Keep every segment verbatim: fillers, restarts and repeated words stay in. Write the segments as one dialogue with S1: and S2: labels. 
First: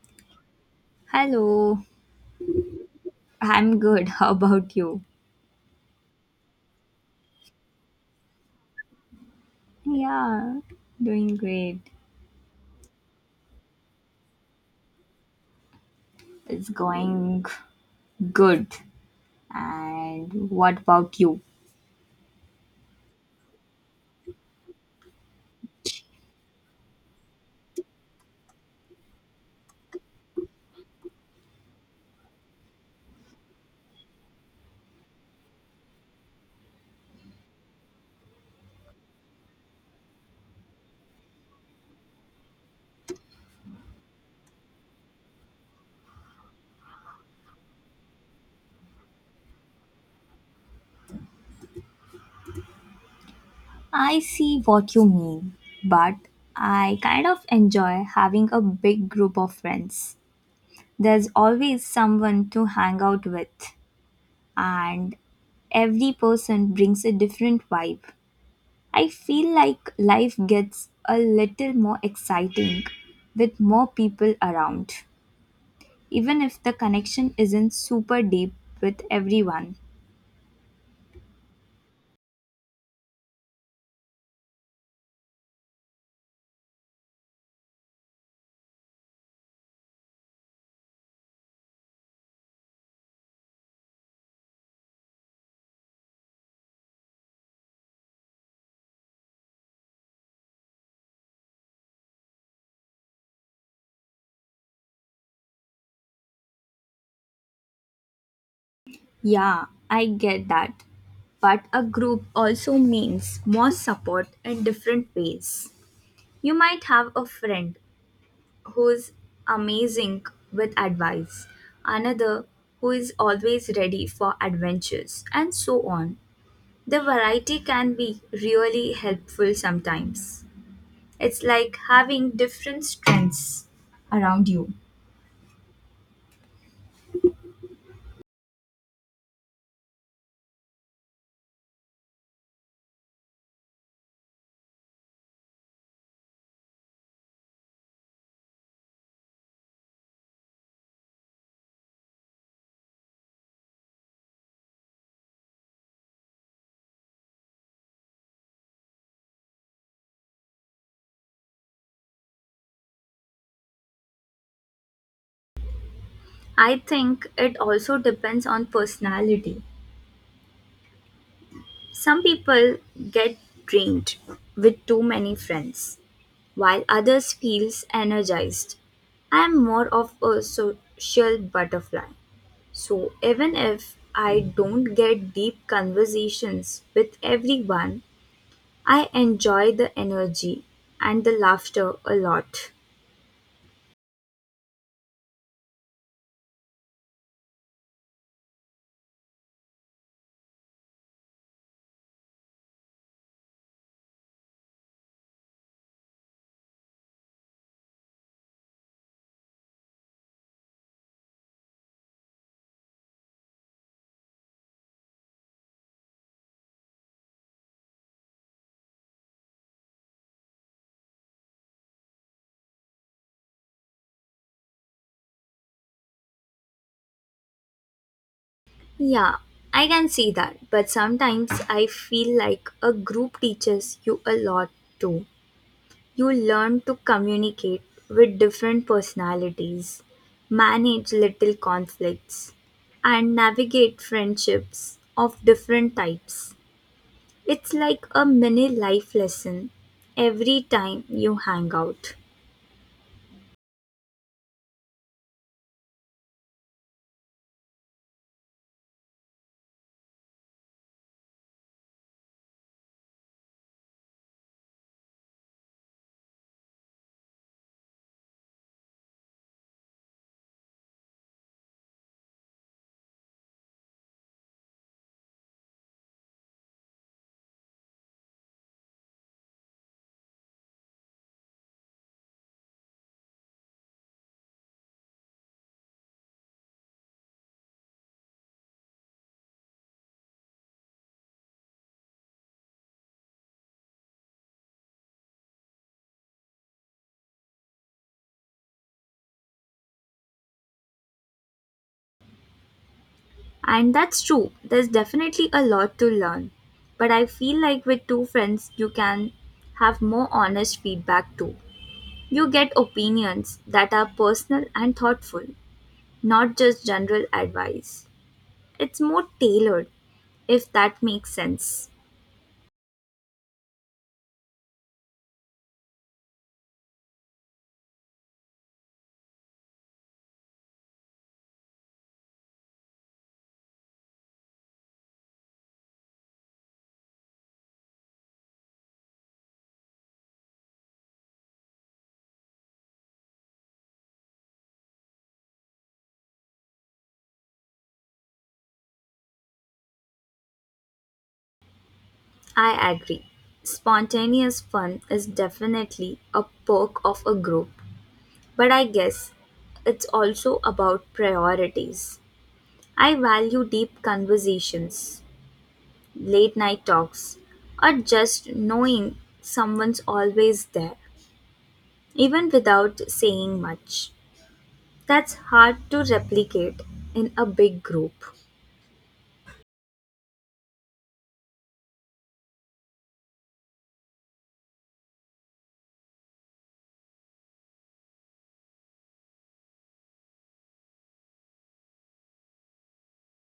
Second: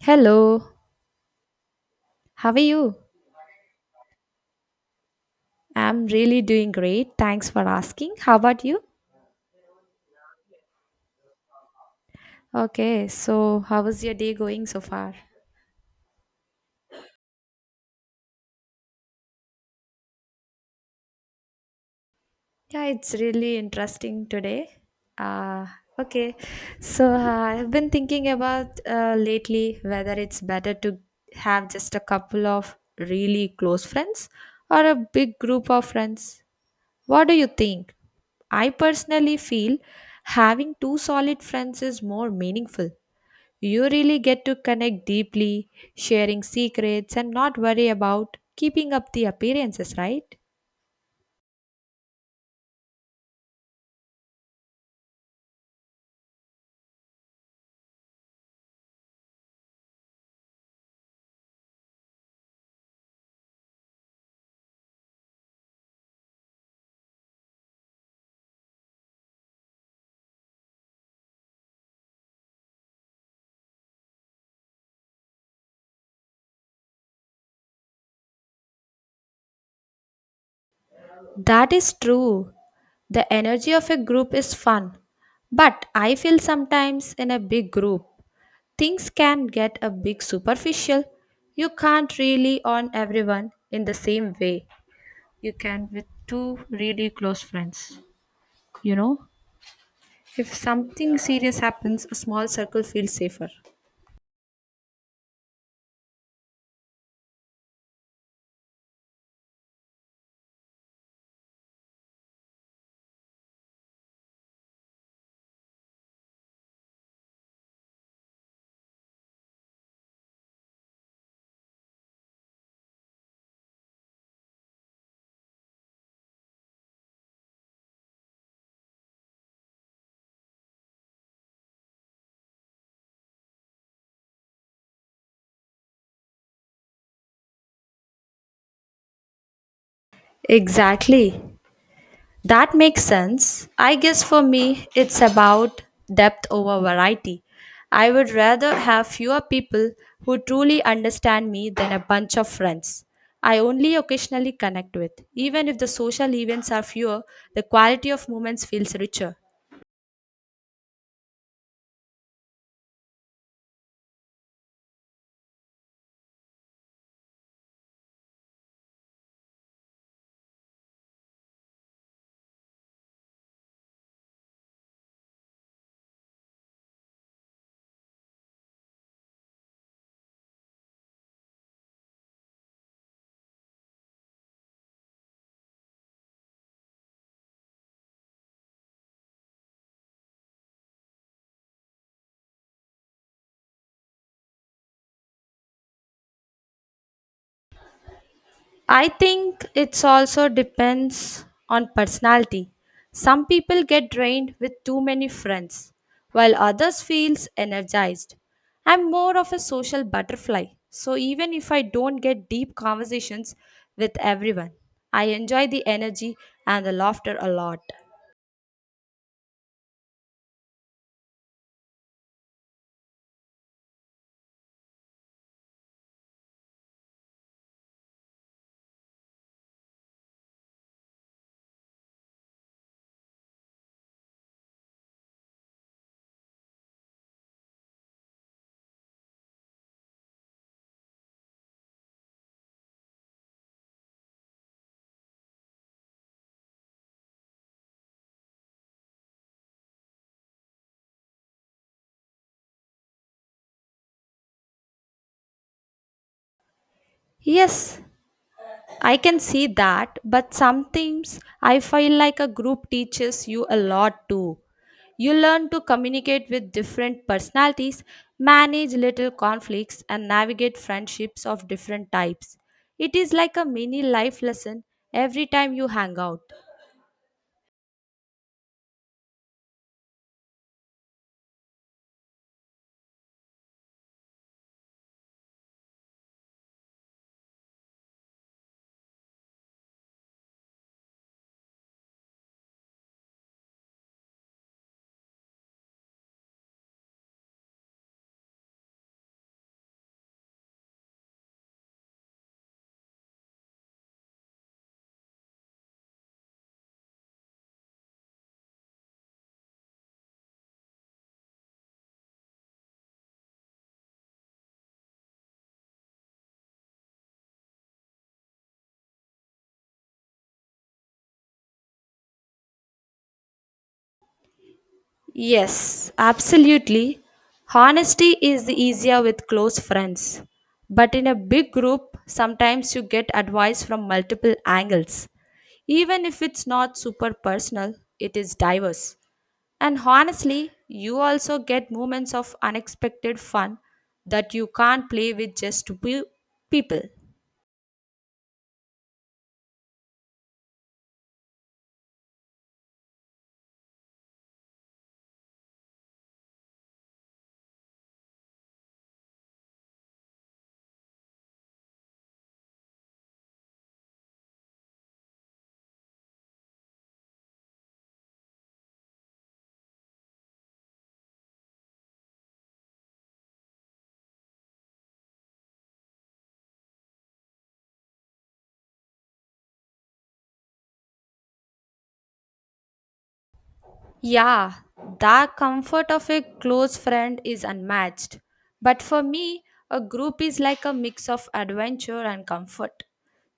S1: Hello,
S2: Hello,
S1: how are you?
S2: I'm good. How about you?
S1: I'm really doing great. Thanks for asking. How about you?
S2: Yeah, doing great.
S1: Okay, so how was your day going so far?
S2: It's going good. And what about you?
S1: Yeah, it's really interesting today. Uh, okay, so uh, I've been thinking about uh, lately whether it's better to have just a couple of really close friends or a big group of friends. What do you think? I personally feel having two solid friends is more meaningful. You really get to connect deeply, sharing secrets, and not worry about keeping up the appearances, right?
S2: I see what you mean, but I kind of enjoy having a big group of friends. There's always someone to hang out with, and every person brings a different vibe. I feel like life gets a little more exciting with more people around, even if the connection isn't super deep with everyone.
S1: That is true. The energy of a group is fun, but I feel sometimes in a big group, things can get a bit superficial. You can't really on everyone in the same way you can with two really close friends. You know, if something serious happens, a small circle feels safer.
S2: Yeah, I get that. But a group also means more support in different ways. You might have a friend who's amazing with advice, another who is always ready for adventures, and so on. The variety can be really helpful sometimes. It's like having different strengths around you.
S1: Exactly. That makes sense. I guess for me, it's about depth over variety. I would rather have fewer people who truly understand me than a bunch of friends I only occasionally connect with. Even if the social events are fewer, the quality of moments feels richer.
S2: I think it also depends on personality. Some people get drained with too many friends, while others feels energized. I am more of a social butterfly. So even if I don't get deep conversations with everyone, I enjoy the energy and the laughter a lot.
S1: I think it's also depends on personality. Some people get drained with too many friends, while others feels energized. I'm more of a social butterfly, so even if I don't get deep conversations with everyone, I enjoy the energy and the laughter a lot.
S2: Yeah, I can see that, but sometimes I feel like a group teaches you a lot too. You learn to communicate with different personalities, manage little conflicts, and navigate friendships of different types. It's like a mini life lesson every time you hang out.
S1: Yes, I can see that, but sometimes I feel like a group teaches you a lot too. You learn to communicate with different personalities, manage little conflicts, and navigate friendships of different types. It is like a mini life lesson every time you hang out.
S2: And that's true, there's definitely a lot to learn. But I feel like with two friends, you can have more honest feedback too. You get opinions that are personal and thoughtful, not just general advice. It's more tailored, if that makes sense.
S1: Yes, absolutely. Honesty is easier with close friends. But in a big group, sometimes you get advice from multiple angles. Even if it's not super personal, it is diverse. And honestly, you also get moments of unexpected fun that you can't play with just few people.
S2: I agree. Spontaneous fun is definitely a perk of a group, but I guess it's also about priorities. I value deep conversations, late night talks, or just knowing someone's always there, even without saying much. That's hard to replicate in a big group.
S1: Yeah, the comfort of a close friend is unmatched. But for me, a group is like a mix of adventure and comfort.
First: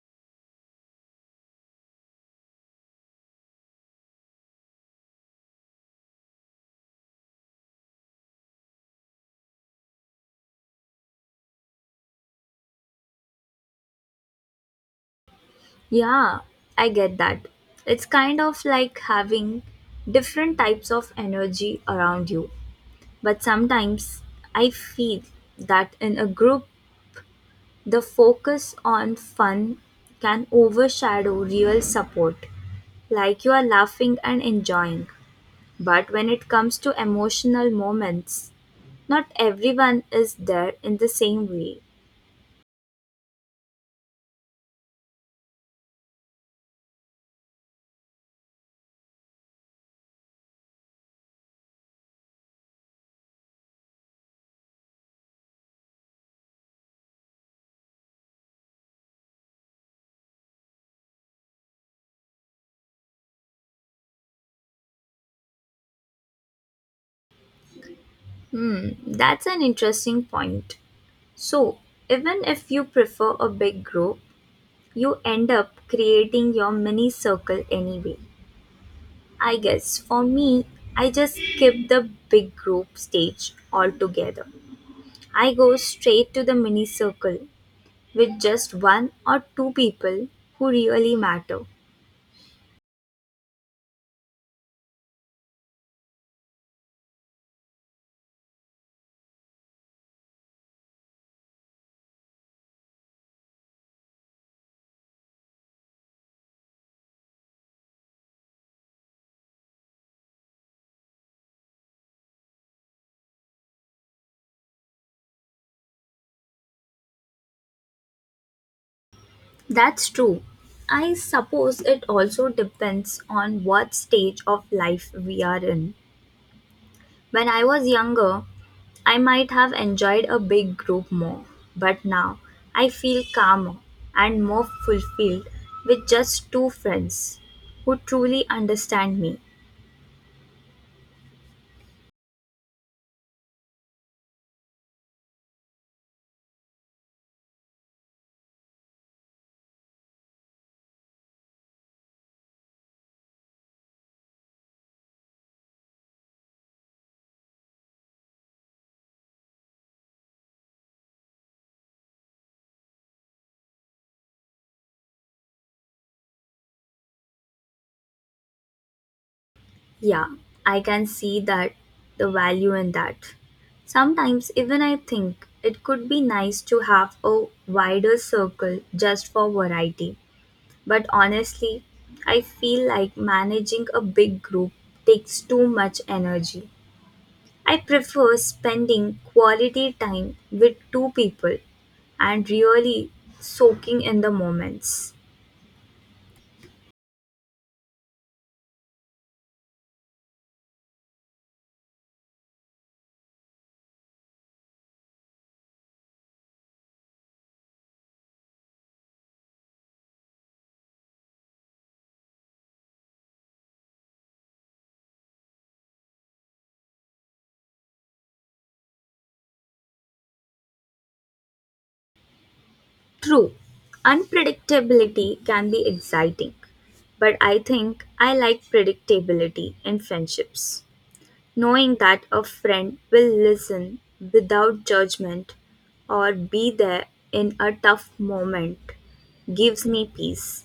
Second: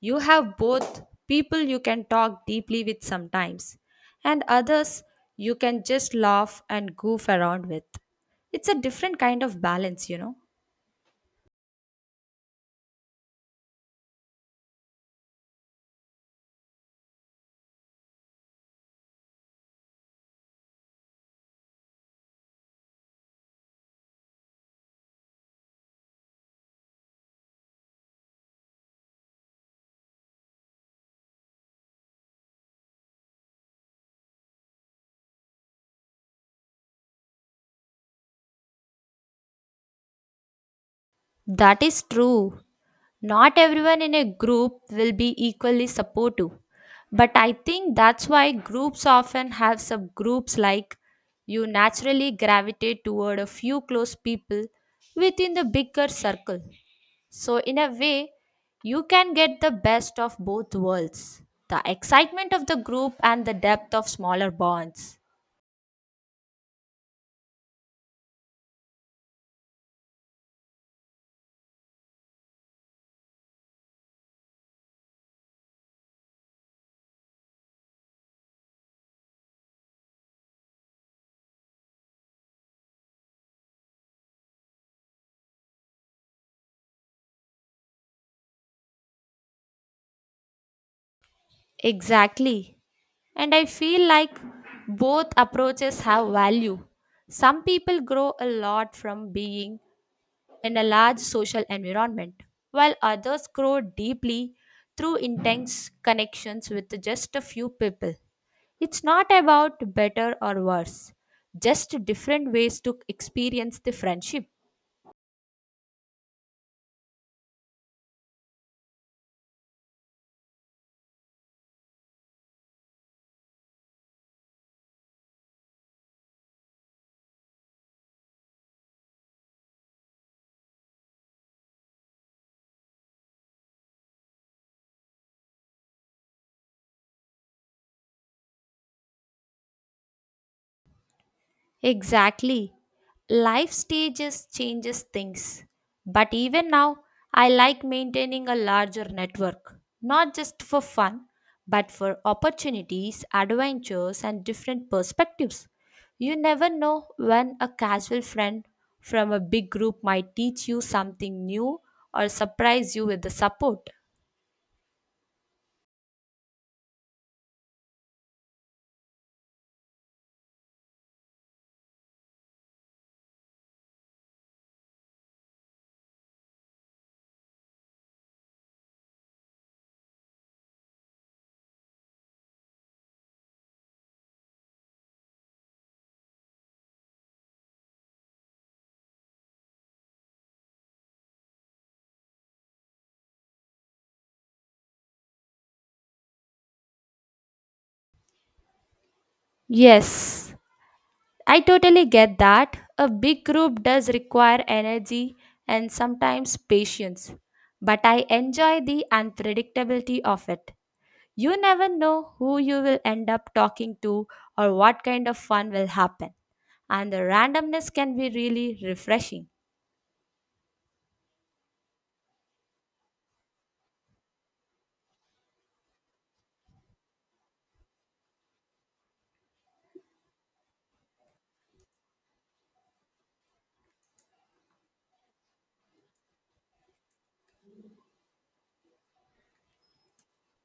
S1: You have both people you can talk deeply with sometimes, and others you can just laugh and goof around with. It's a different kind of balance, you know.
S2: Yeah, I get that. It's kind of like having different types of energy around you. But sometimes I feel that in a group, the focus on fun can overshadow real support, like you are laughing and enjoying. But when it comes to emotional moments, not everyone is there in the same way.
S1: That is true. Not everyone in a group will be equally supportive, but I think that's why groups often have subgroups, like you naturally gravitate toward a few close people within the bigger circle. So, in a way, you can get the best of both worlds, the excitement of the group and the depth of smaller bonds.
S2: Hmm, that's an interesting point. So, even if you prefer a big group, you end up creating your mini circle anyway. I guess for me, I just skip the big group stage altogether. I go straight to the mini circle with just one or two people who really matter.
S1: Exactly. And I feel like both approaches have value. Some people grow a lot from being in a large social environment, while others grow deeply through intense connections with just a few people. It's not about better or worse, just different ways to experience the friendship.
S2: That's true. I suppose it also depends on what stage of life we are in. When I was younger, I might have enjoyed a big group more, but now I feel calmer and more fulfilled with just two friends who truly understand me.
S1: Exactly. Life stages changes things. But even now, I like maintaining a larger network, not just for fun, but for opportunities, adventures, and different perspectives. You never know when a casual friend from a big group might teach you something new or surprise you with the support.
S2: Yeah, I can see that the value in that. Sometimes even I think it could be nice to have a wider circle just for variety. But honestly, I feel like managing a big group takes too much energy. I prefer spending quality time with two people and really soaking in the moments.
S1: Yes, I totally get that. A big group does require energy and sometimes patience, but I enjoy the unpredictability of it. You never know who you will end up talking to or what kind of fun will happen, and the randomness can be really refreshing.
S2: True, unpredictability can be exciting, but I think I like predictability in friendships. Knowing that a friend will listen without judgment or be there in a tough moment gives me peace.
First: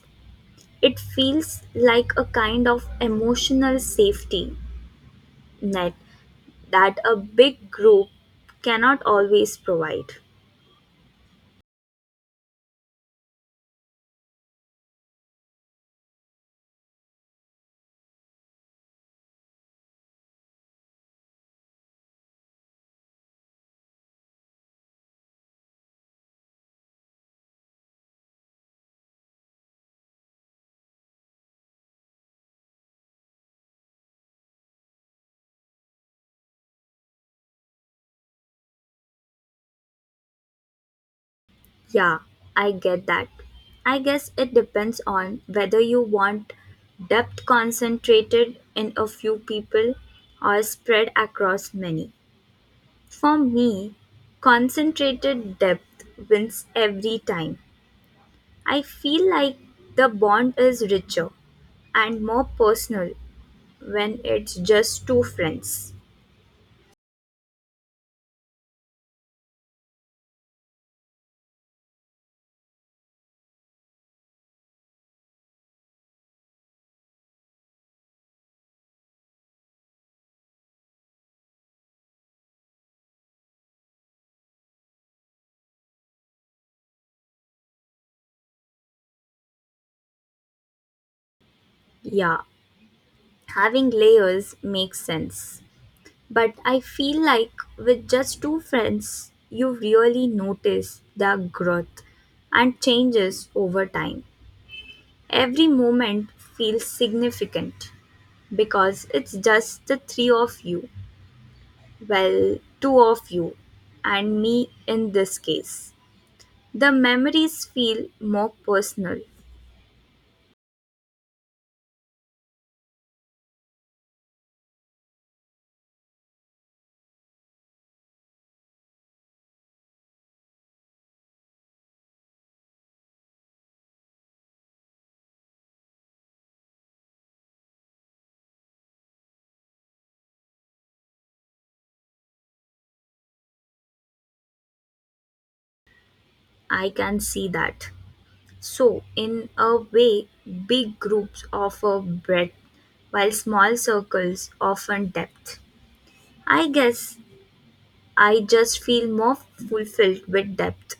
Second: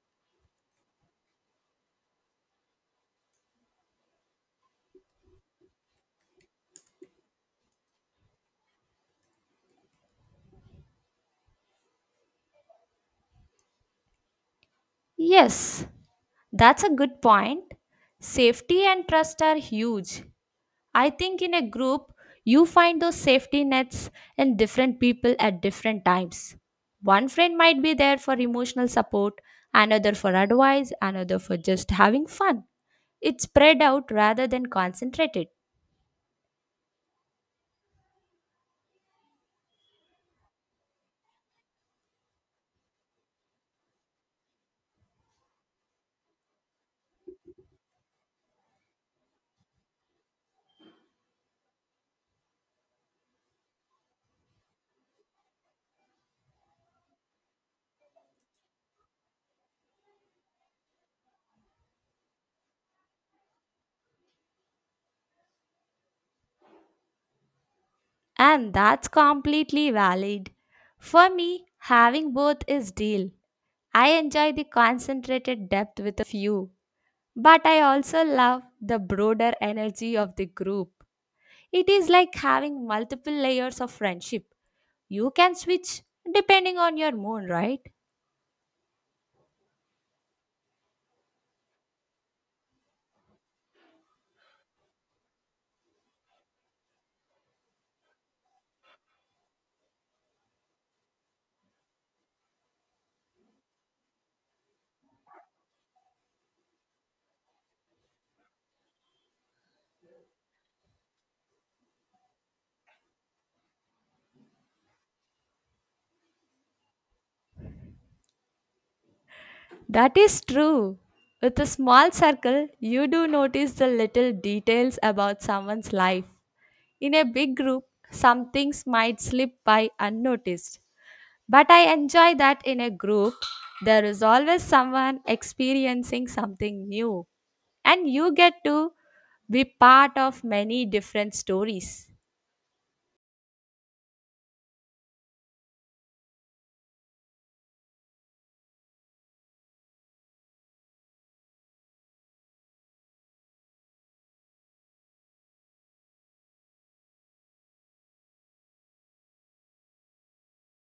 S2: It feels like a kind of emotional safety net that a big group cannot always provide.
S1: Yes, that's a good point. Safety and trust are huge. I think in a group, you find those safety nets in different people at different times. One friend might be there for emotional support, another for advice, another for just having fun. It's spread out rather than concentrated,
S2: Yeah, I get that. I guess it depends on whether you want depth concentrated in a few people or spread across many. For me, concentrated depth wins every time. I feel like the bond is richer and more personal when it's just two friends.
S1: and that's completely valid. For me, having both is deal. I enjoy the concentrated depth with a few, but I also love the broader energy of the group. It is like having multiple layers of friendship. You can switch depending on your mood, right?
S2: Yeah, having layers makes sense. But I feel like with just two friends, you really notice their growth and changes over time. Every moment feels significant because it's just the three of you, well, two of you, and me in this case. The memories feel more personal.
S1: That is true. With a small circle, you do notice the little details about someone's life. In a big group, some things might slip by unnoticed. But I enjoy that in a group, there is always someone experiencing something new, and you get to be part of many different stories.
S2: I can see that. So, in a way, big groups offer breadth while small circles offer depth. I guess I just feel more fulfilled with depth.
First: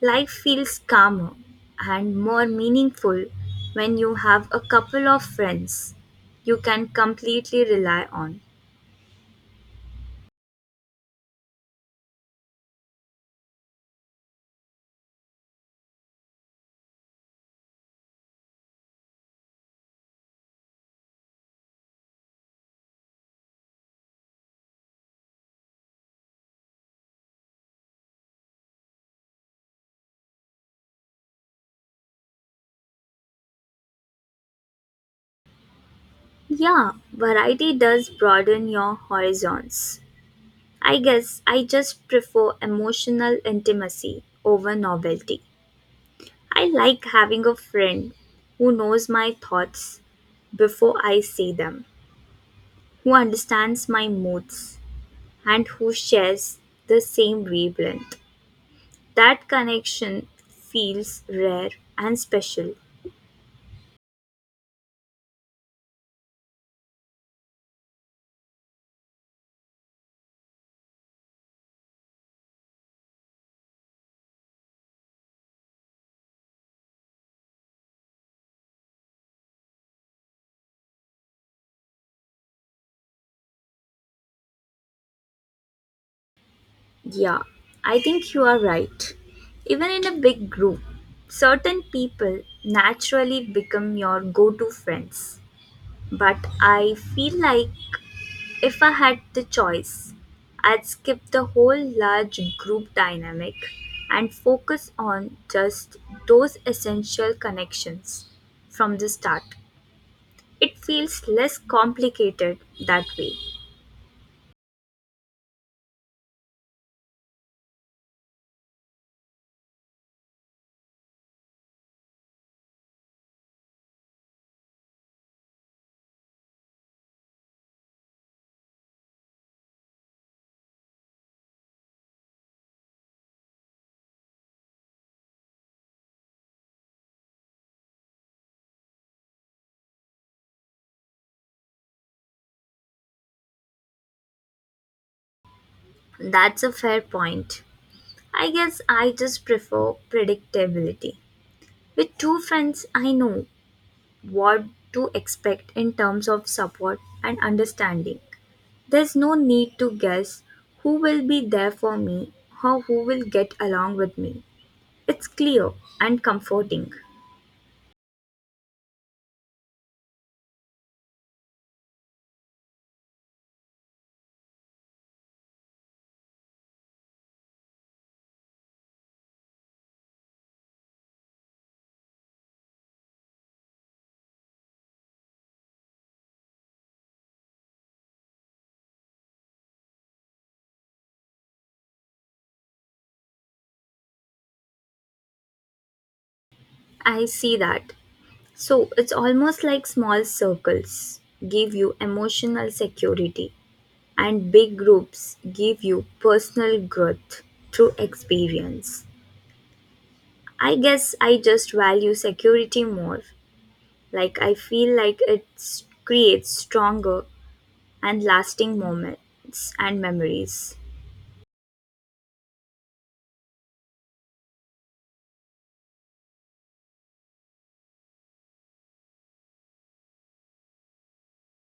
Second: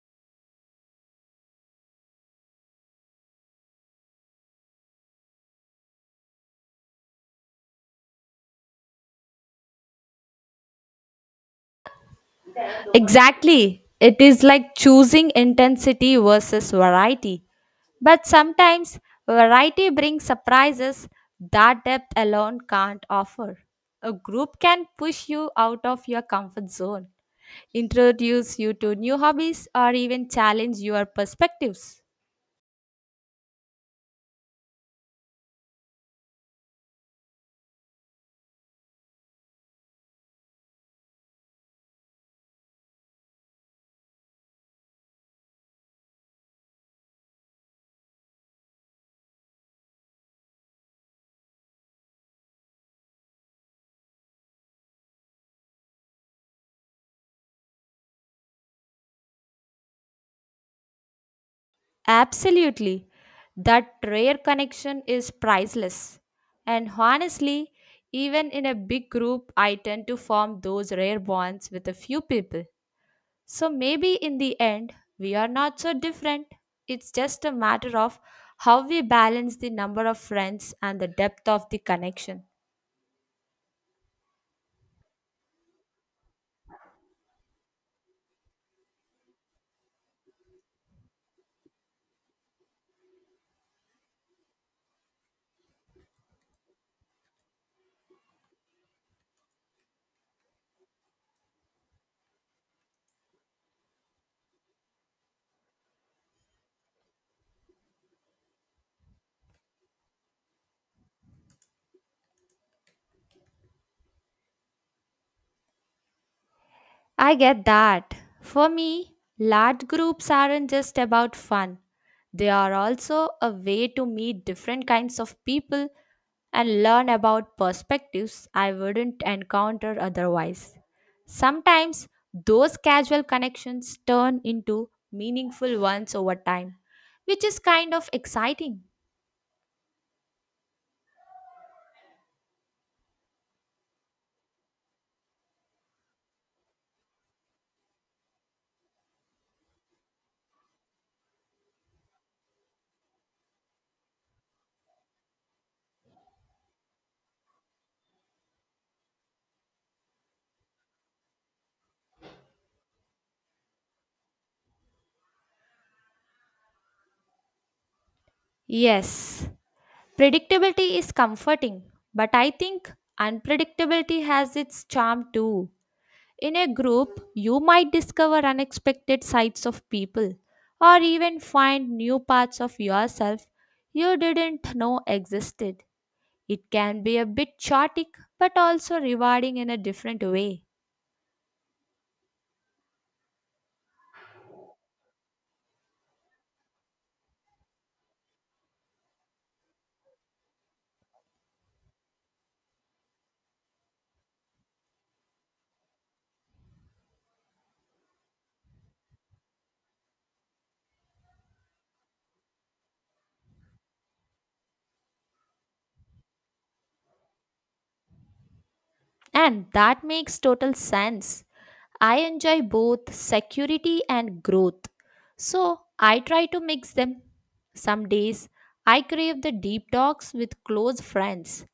S2: Life feels calmer and more meaningful when you have a couple of friends you can completely rely on.
S1: Exactly. It is like choosing intensity versus variety. But sometimes variety brings surprises that depth alone can't offer. A group can push you out of your comfort zone, introduce you to new hobbies, or even challenge your perspectives.
S2: Yeah, variety does broaden your horizons. I guess I just prefer emotional intimacy over novelty. I like having a friend who knows my thoughts before I say them, who understands my moods, and who shares the same wavelength. That connection feels rare and special.
S1: Absolutely. That rare connection is priceless. And honestly, even in a big group, I tend to form those rare bonds with a few people. So maybe in the end, we are not so different. It's just a matter of how we balance the number of friends and the depth of the connection.
S2: Yeah, I think you are right. Even in a big group, certain people naturally become your go to friends. But I feel like if I had the choice, I'd skip the whole large group dynamic and focus on just those essential connections from the start. It feels less complicated that way.
S1: I get that. For me, large groups aren't just about fun. They are also a way to meet different kinds of people and learn about perspectives I wouldn't encounter otherwise. Sometimes those casual connections turn into meaningful ones over time, which is kind of exciting.
S2: That's a fair point. I guess I just prefer predictability. With two friends, I know what to expect in terms of support and understanding. There's no need to guess who will be there for me or who will get along with me. It's clear and comforting.
S1: Yes, predictability is comforting, but I think unpredictability has its charm too. In a group, you might discover unexpected sides of people or even find new parts of yourself you didn't know existed. It can be a bit chaotic but also rewarding in a different way.
S2: I see that. So it's almost like small circles give you emotional security and big groups give you personal growth through experience. I guess I just value security more. Like I feel like it s- creates stronger and lasting
S1: And
S2: moments and
S1: that makes total
S2: memories.
S1: sense. I enjoy both security and growth. So I try to mix them. Some days I crave the deep talks with close friends.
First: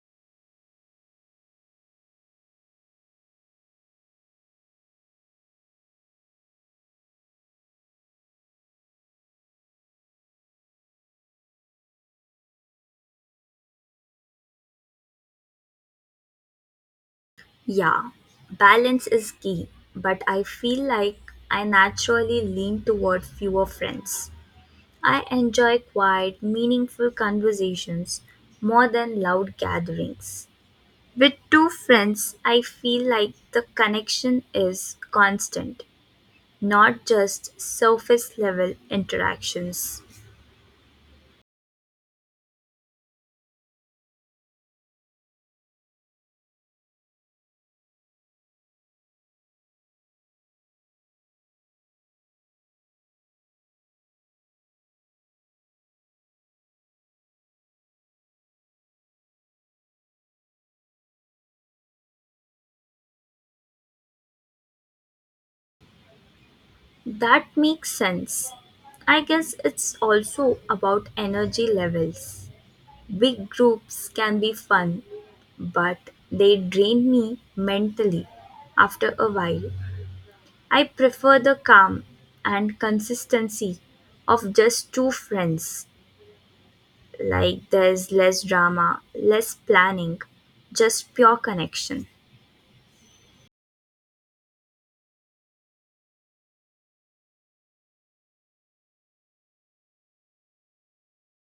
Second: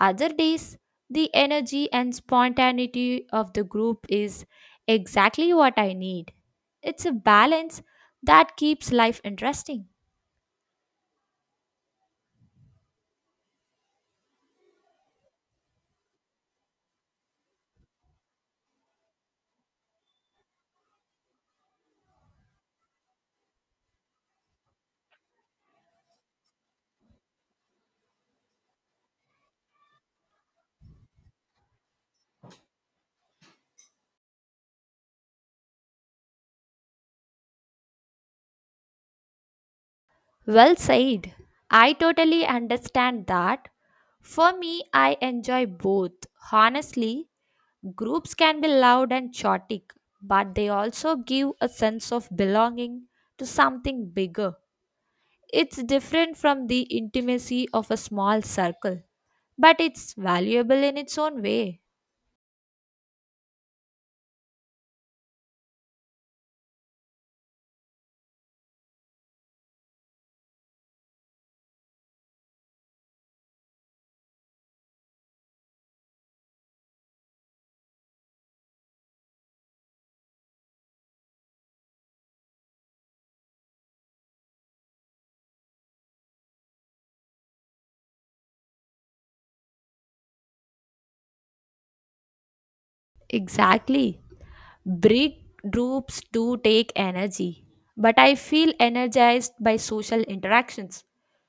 S1: Other days, the energy and spontaneity of the group is exactly what I need. It's a balance that keeps life interesting.
S2: Yeah, balance is key, but I feel like I naturally lean toward fewer friends. I enjoy quiet, meaningful conversations more than loud gatherings. With two friends, I feel like the connection is constant, not just surface level interactions.
S1: Well said. I totally understand that. For me, I enjoy both. Honestly, groups can be loud and chaotic, but they also give a sense of belonging to something bigger. It's different from the intimacy of a small circle, but it's valuable in its own way.
S2: That makes sense. I guess it's also about energy levels. Big groups can be fun, but they drain me mentally after a while. I prefer the calm and consistency of just two friends. Like there's less drama, less planning, just pure connection.
S1: Exactly. Breakthroughs do take energy, but I feel energized by social interactions.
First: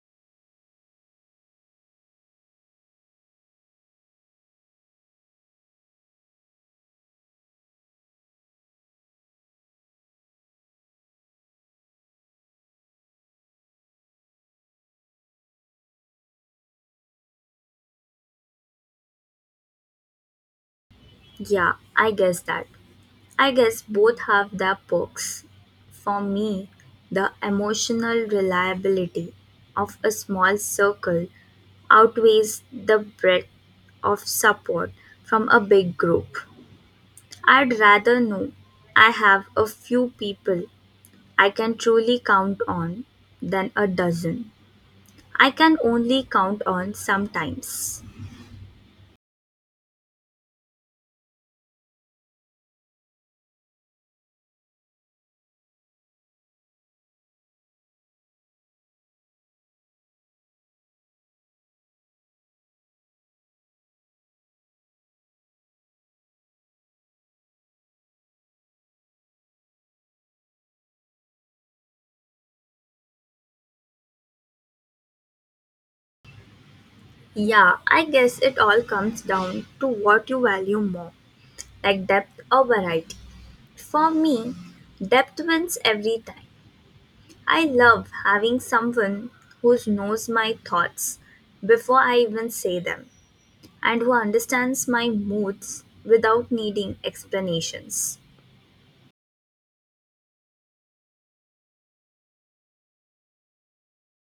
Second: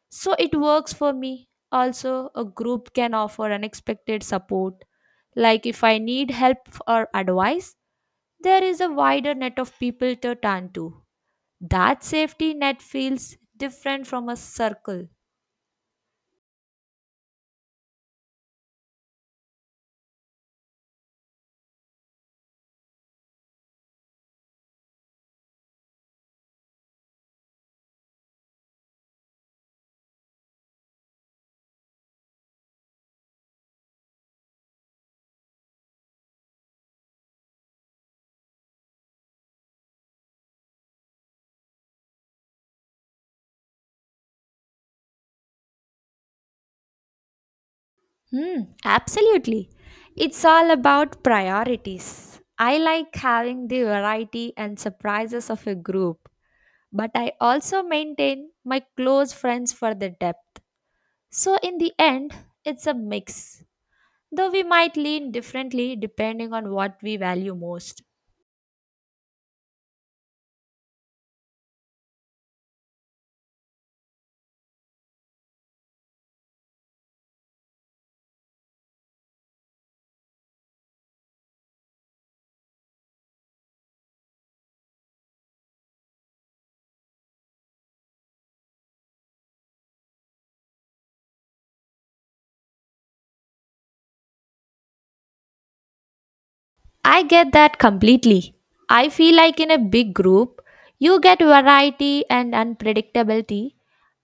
S1: So it works for me. Also, a group can offer unexpected support. Like if I need help or advice, there is a wider net of people to turn to. That safety net feels different from a circle.
S2: Yeah, I guess that. I guess both have their perks. For me, the emotional reliability of a small circle outweighs the breadth of support from a big group. I'd rather know I have a few people I can truly count on than a dozen. I can only count on sometimes.
S1: Hmm, absolutely. It's all about priorities. I like having the variety and surprises of a group, but I also maintain my close friends for the depth. So, in the end, it's a mix, though we might lean differently depending on what we value most.
S2: Yeah, I guess it all comes down to what you value more, like depth or variety. For me, depth wins every time. I love having someone who knows my thoughts before I even say them and who understands my moods without needing
S1: I get that
S2: explanations.
S1: completely. I feel like in a big group, you get variety and unpredictability,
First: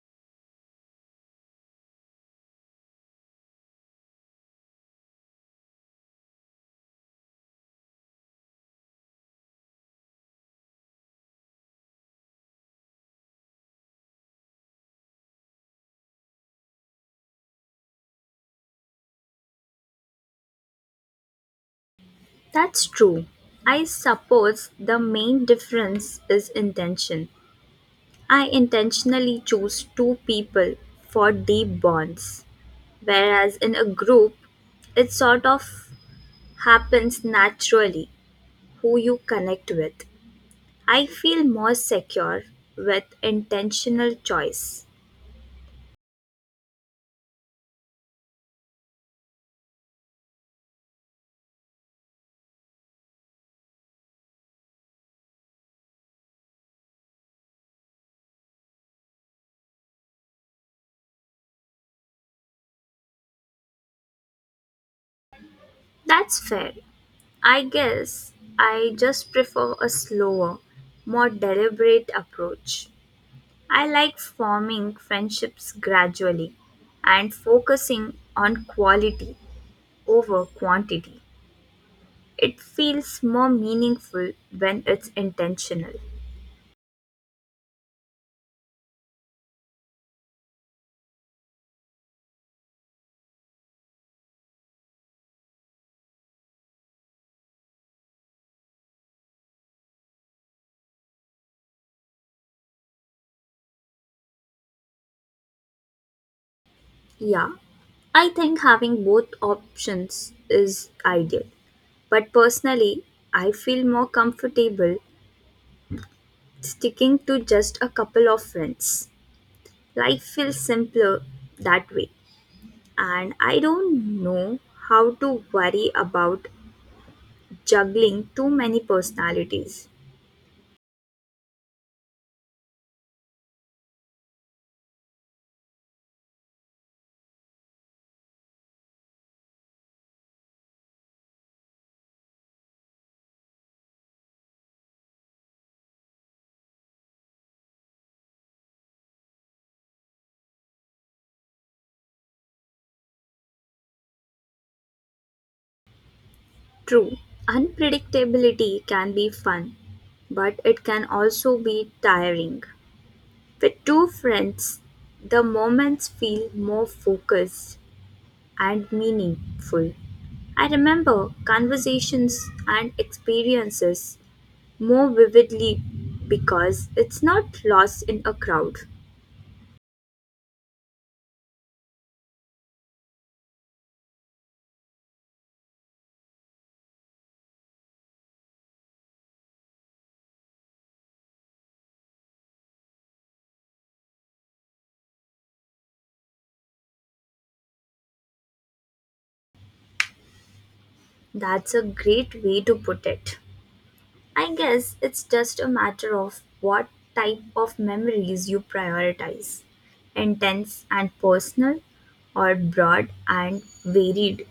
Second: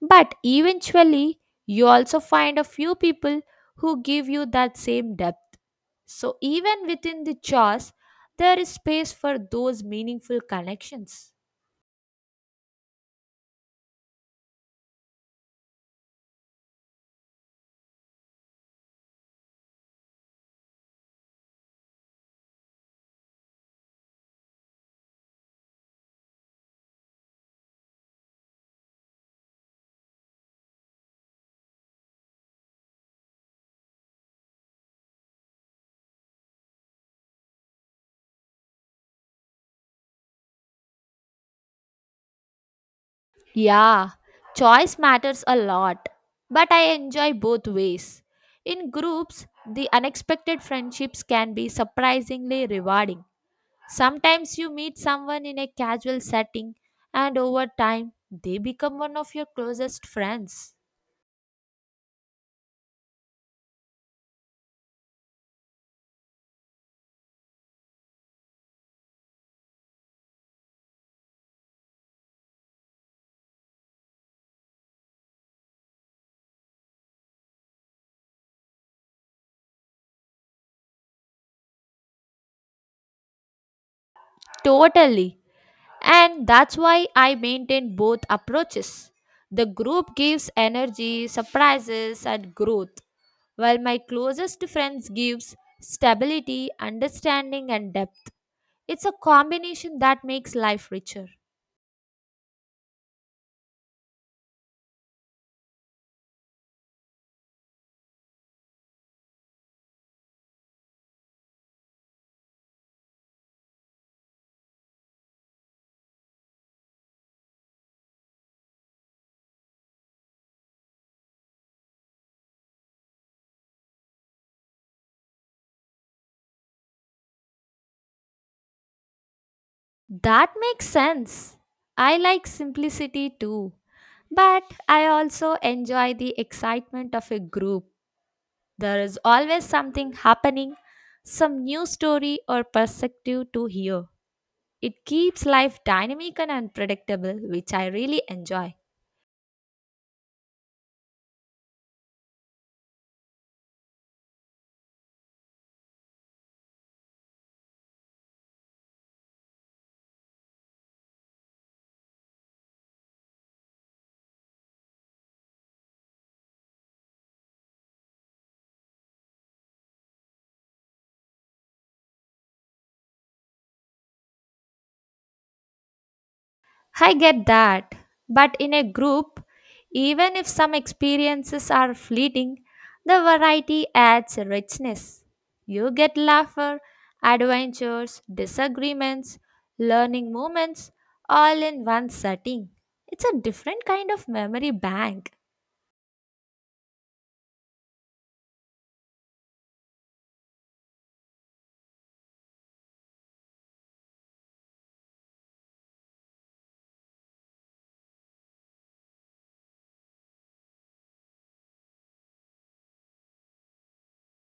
S1: but eventually, you also find a few people who give you that same depth. So, even within the chores, there is space for those meaningful connections.
S2: That's true. I suppose the main difference is intention. I intentionally choose two people for deep bonds. Whereas in a group, it sort of happens naturally who you connect with. I feel more secure with
S1: Yeah,
S2: intentional choice.
S1: choice matters a lot, but I enjoy both ways. In groups, the unexpected friendships can be surprisingly rewarding. Sometimes you meet someone in a casual setting, and over time, they become one of your closest friends.
S2: That's fair. I guess I just prefer a slower, more deliberate approach. I like forming friendships gradually and focusing on quality over quantity. It feels more meaningful when it's
S1: Totally.
S2: intentional.
S1: And that's why I maintain both approaches. The group gives energy, surprises, and growth, while my closest friends gives stability, understanding, and depth. It's a combination that makes life richer.
S2: Yeah, I think having both options is ideal. But personally, I feel more comfortable sticking to just a couple of friends. Life feels simpler that way. And I don't know how to worry about juggling too many personalities.
S1: That makes sense. I like simplicity too. But I also enjoy the excitement of a group. There is always something happening, some new story or perspective to hear. It keeps life dynamic and unpredictable, which I really enjoy.
S2: True, unpredictability can be fun, but it can also be tiring. With two friends, the moments feel more focused and meaningful. I remember conversations and experiences more vividly because
S1: I
S2: it's
S1: get
S2: not
S1: that.
S2: lost in a
S1: But in
S2: crowd.
S1: a group, even if some experiences are fleeting, the variety adds richness. You get laughter, adventures, disagreements, learning moments all in one setting. It's a different kind of memory bank.
S2: That's a great way to put it. I guess it's just a matter of what type of memories you prioritize, intense and personal, or broad and varied.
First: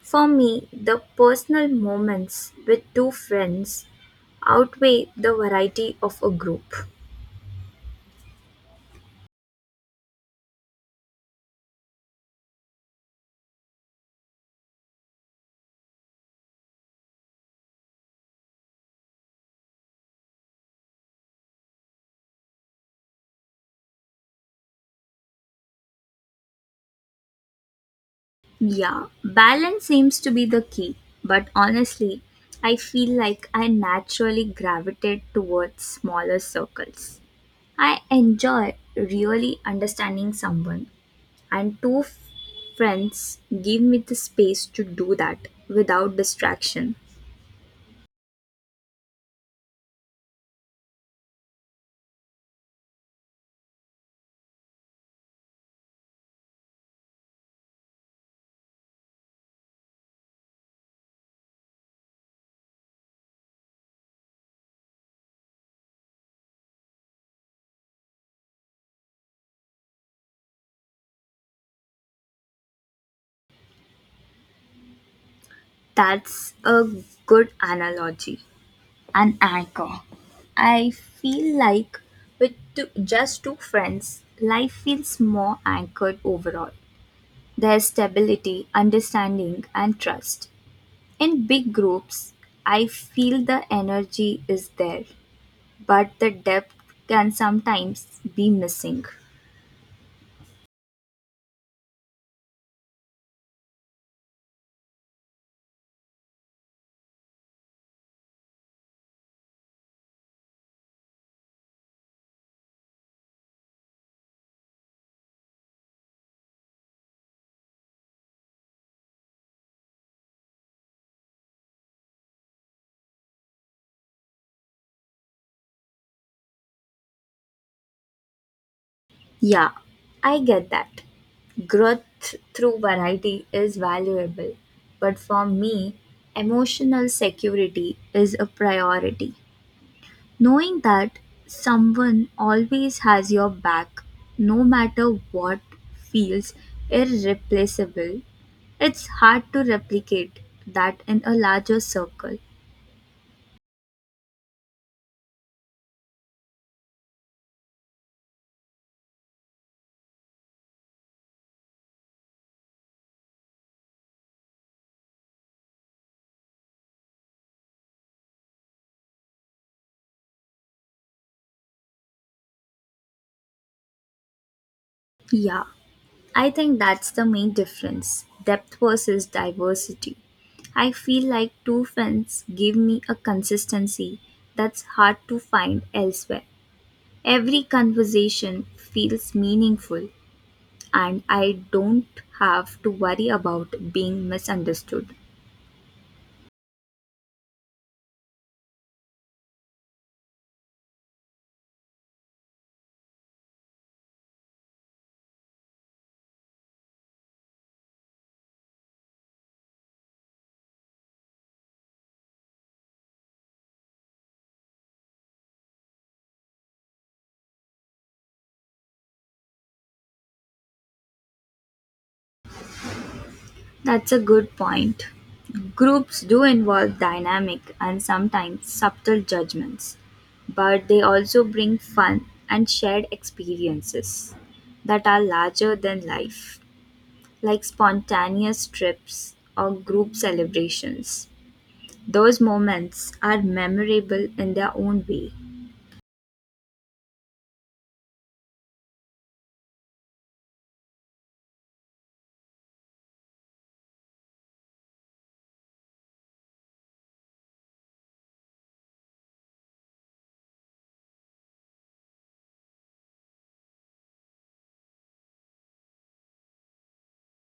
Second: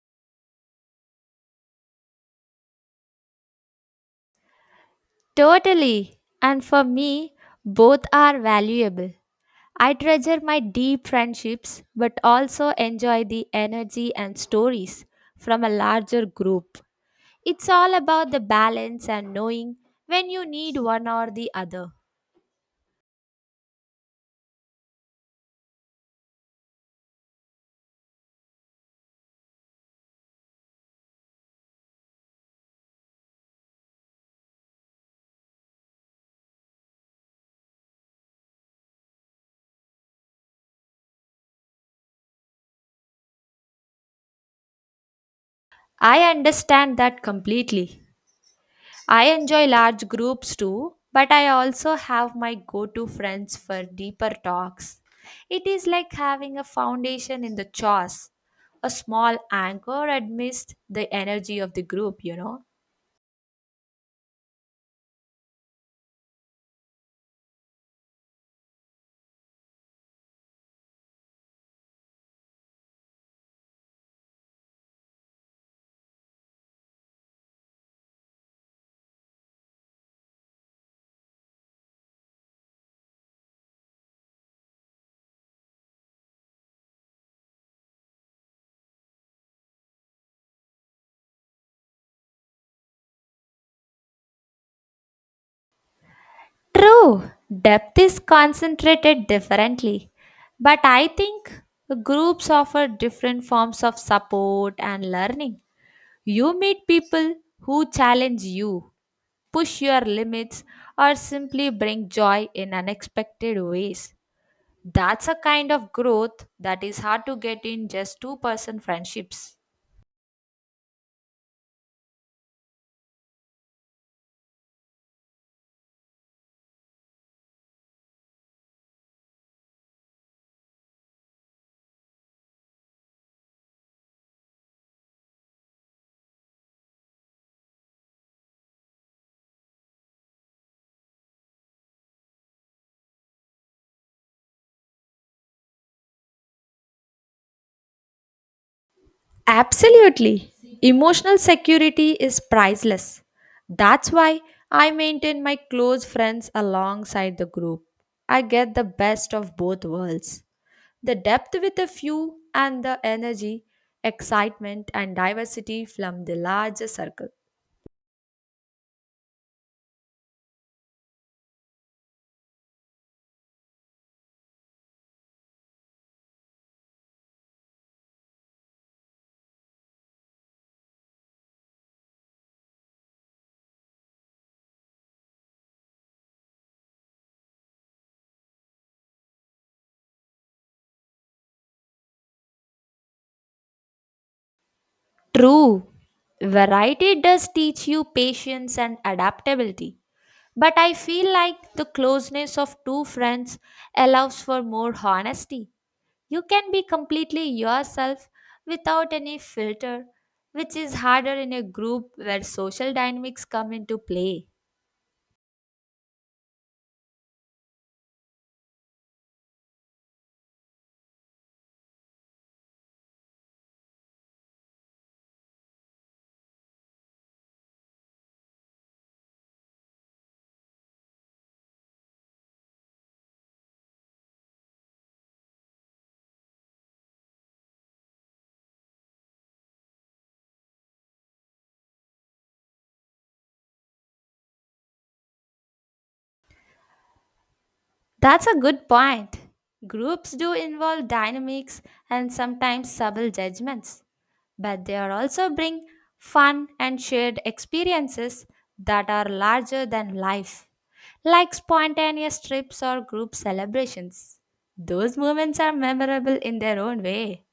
S2: For me, the personal moments with two friends outweigh the variety
S1: Totally.
S2: of a
S1: And
S2: group.
S1: for me, both are valuable. I treasure my deep friendships but also enjoy the energy and stories from a larger group. It's all about the balance and knowing when you need one or the other.
S2: Yeah, balance seems to be the key. But honestly, I feel like I naturally gravitate towards smaller circles. I enjoy really understanding someone, and two f- friends give me the space to do that without
S1: I
S2: distraction.
S1: understand that completely. I enjoy large groups too, but I also have my go to friends for deeper talks. It is like having a foundation in the chores, a small anchor amidst the energy of the group, you know.
S2: That's a good analogy. An anchor. I feel like with two, just two friends, life feels more anchored overall. There's stability, understanding, and trust. In big groups, I feel the energy is there, but the depth
S1: True,
S2: can
S1: depth
S2: sometimes
S1: is
S2: be missing.
S1: concentrated differently, but I think groups offer different forms of support and learning. You meet people who challenge you, push your limits, or simply bring joy in unexpected ways. That's a kind of growth that is hard to get in just two person friendships.
S2: Yeah, I get that. Growth through variety is valuable, but for me, emotional security is a priority. Knowing that someone always has your back, no matter what, feels irreplaceable. It's hard to replicate
S1: Absolutely.
S2: that in a
S1: Emotional
S2: larger
S1: security
S2: circle.
S1: is priceless. That's why I maintain my close friends alongside the group. I get the best of both worlds. The depth with a few and the energy, excitement, and diversity from the larger circle.
S2: Yeah, I think that's the main difference, depth versus diversity. I feel like two friends give me a consistency that's hard to find elsewhere. Every conversation feels meaningful, and I don't have to worry about being misunderstood.
S1: True, variety does teach you patience and adaptability. But I feel like the closeness of two friends allows for more honesty. You can be completely yourself without any filter, which is harder in a group where social dynamics come into play.
S2: That's a good point. Groups do involve dynamic and sometimes subtle judgments, but they also bring fun and shared experiences that are larger than life, like spontaneous trips or group celebrations. Those moments are memorable in their own way.
S1: That's a good point. Groups do involve dynamics and sometimes subtle judgments, but they are also bring fun and shared experiences that are larger than life, like spontaneous trips or group celebrations. Those moments are memorable in their own way.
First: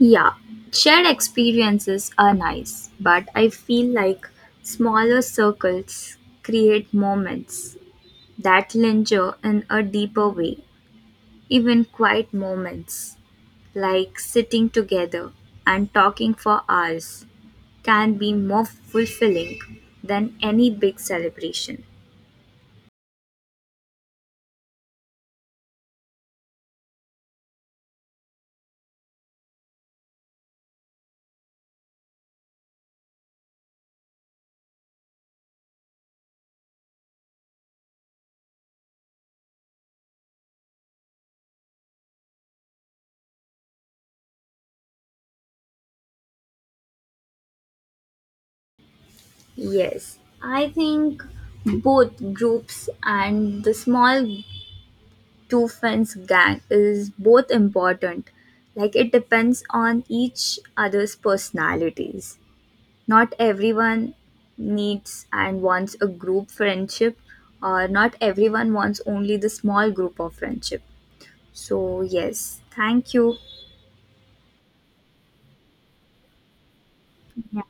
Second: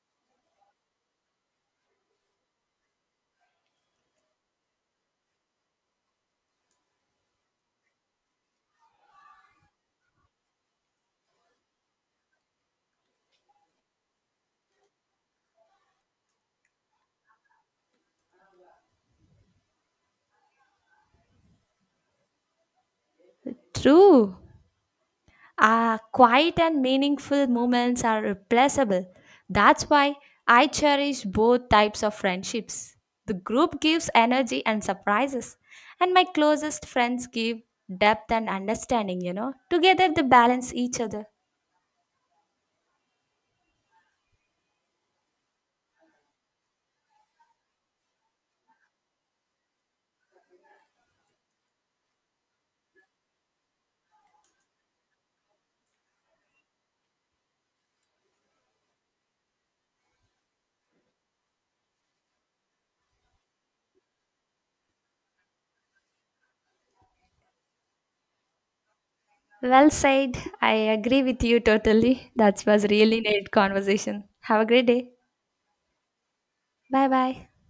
S2: Yeah, shared experiences are nice, but I feel like smaller circles create moments that linger in a deeper way. Even quiet moments, like sitting together and talking for hours, can be more fulfilling than any big celebration.
S1: True. Ah, quiet and meaningful moments are replaceable. That's why I cherish both types of friendships. The group gives energy and surprises, and my closest friends give depth and understanding, you know. Together they balance each other.
S2: Yes, I think both groups and the small two fence gang is both important. Like it depends on each other's personalities. Not everyone needs and wants a group friendship, or not everyone wants only the
S1: Well
S2: small group of
S1: said. I
S2: friendship.
S1: agree with you
S2: So,
S1: totally.
S2: yes,
S1: That was
S2: thank
S1: really
S2: you.
S1: neat conversation. Have a great day. Bye bye.
S2: Yeah,